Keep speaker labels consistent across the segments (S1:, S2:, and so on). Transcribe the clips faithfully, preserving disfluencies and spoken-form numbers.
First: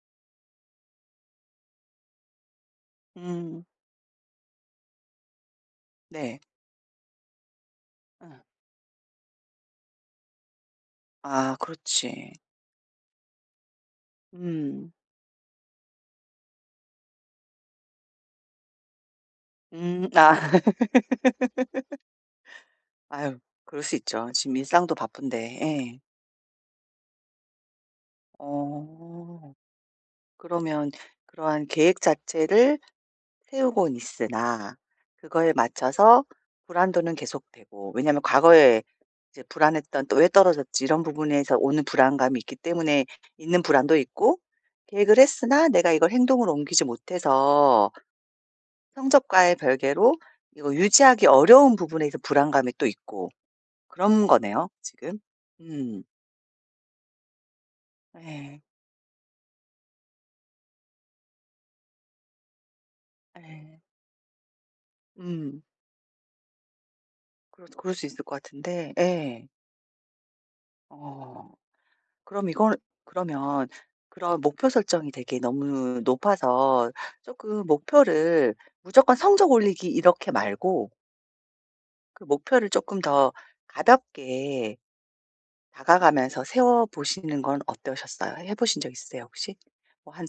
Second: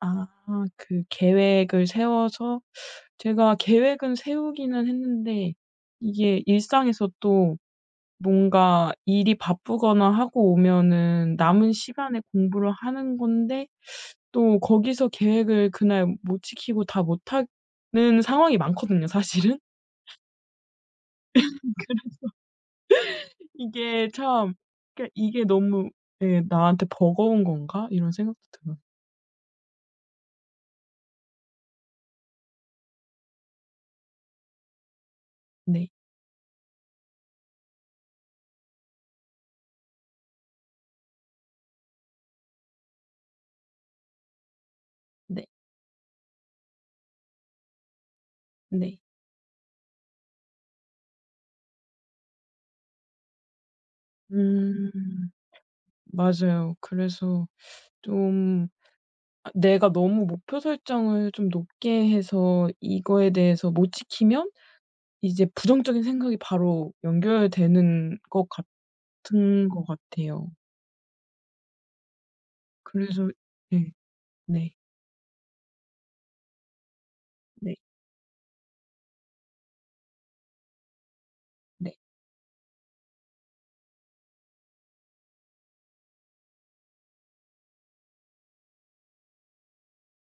S1: 아. 그 계획을 세워서 제가
S2: 음.
S1: 계획은 세우기는 했는데
S2: 네.
S1: 이게 일상에서 또
S2: 예.
S1: 뭔가 일이 바쁘거나 하고 오면은
S2: 아
S1: 남은 시간에
S2: 그렇지.
S1: 공부를 하는 건데 또
S2: 음.
S1: 거기서 계획을 그날 못 지키고 다 못하는 상황이 많거든요 사실은.
S2: 음. 아.
S1: 그래서.
S2: 아유. 그럴 수
S1: 이게
S2: 있죠.
S1: 참
S2: 지금 일상도
S1: 그러니까 이게
S2: 바쁜데.
S1: 너무
S2: 예.
S1: 예. '나한테 버거운 건가?' 이런 생각도 들어요.
S2: 어. 그러면 그러한 계획 자체를 세우곤 있으나 그거에
S1: 네.
S2: 맞춰서 불안도는 계속되고. 왜냐하면 과거에 이제 불안했던 또 '왜 떨어졌지?' 이런 부분에서 오는 불안감이 있기 때문에 있는 불안도 있고 계획을
S1: 네.
S2: 했으나 내가 이걸 행동으로 옮기지 못해서
S1: 네.
S2: 성적과의 별개로 이거 유지하기 어려운 부분에 이제 불안감이 또 있고 그런 거네요
S1: 음.
S2: 지금. 음.
S1: 맞아요. 그래서
S2: 예.
S1: 좀 아 내가 너무 목표 설정을 좀 높게 해서 이거에 대해서
S2: 네.
S1: 못 지키면 이제
S2: 예.
S1: 부정적인 생각이 바로
S2: 그럴 그럴 수
S1: 연결되는
S2: 있을 것
S1: 것
S2: 같은데 예.
S1: 같은 것 같아요.
S2: 어. 그럼 이건
S1: 그래서
S2: 그러면
S1: 네.
S2: 그런 목표
S1: 네.
S2: 설정이 되게 너무 높아서 쪼금
S1: 네.
S2: 목표를 무조건 성적 올리기 이렇게 말고
S1: 네.
S2: 그 목표를 쪼끔 더 가볍게 다가가면서 세워보시는 건 어떠셨어요? 해보신 적 있으세요 혹시? 뭐 한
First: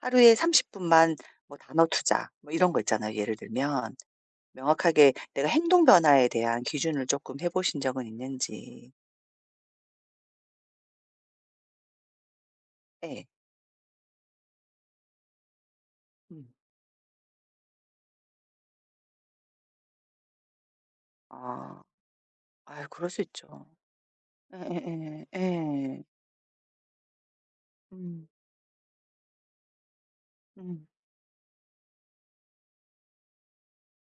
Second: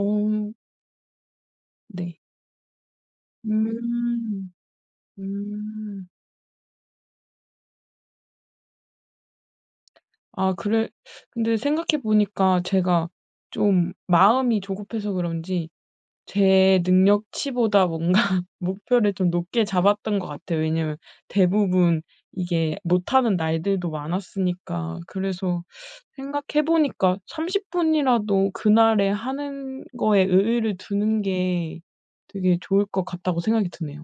S2: 하루에 삼십 분만 뭐 단어
S1: 네.
S2: 투자 뭐 이런 거 있잖아요 예를 들면.
S1: 음.
S2: 명확하게 내가 행동
S1: 음.
S2: 변화에 대한 기준을 쪼끔 해보신 적은 있는지.
S1: 아 그래 근데 생각해 보니까 제가
S2: 예.
S1: 좀 마음이 조급해서 그런지
S2: 음.
S1: 제 능력치보다 뭔가 목표를 좀 높게 잡았던 것 같아요. 왜냐하면
S2: 아.
S1: 대부분 이게
S2: 아유 그럴 수
S1: 못하는
S2: 있죠.
S1: 날들도 많았으니까
S2: 예예예.
S1: 그래서
S2: 예.
S1: 생각해 보니까 '삼십
S2: 음.
S1: 분이라도 그날에 하는 거에 의의를
S2: 음.
S1: 두는 게 되게 좋을 것 같다.'고 생각이 드네요.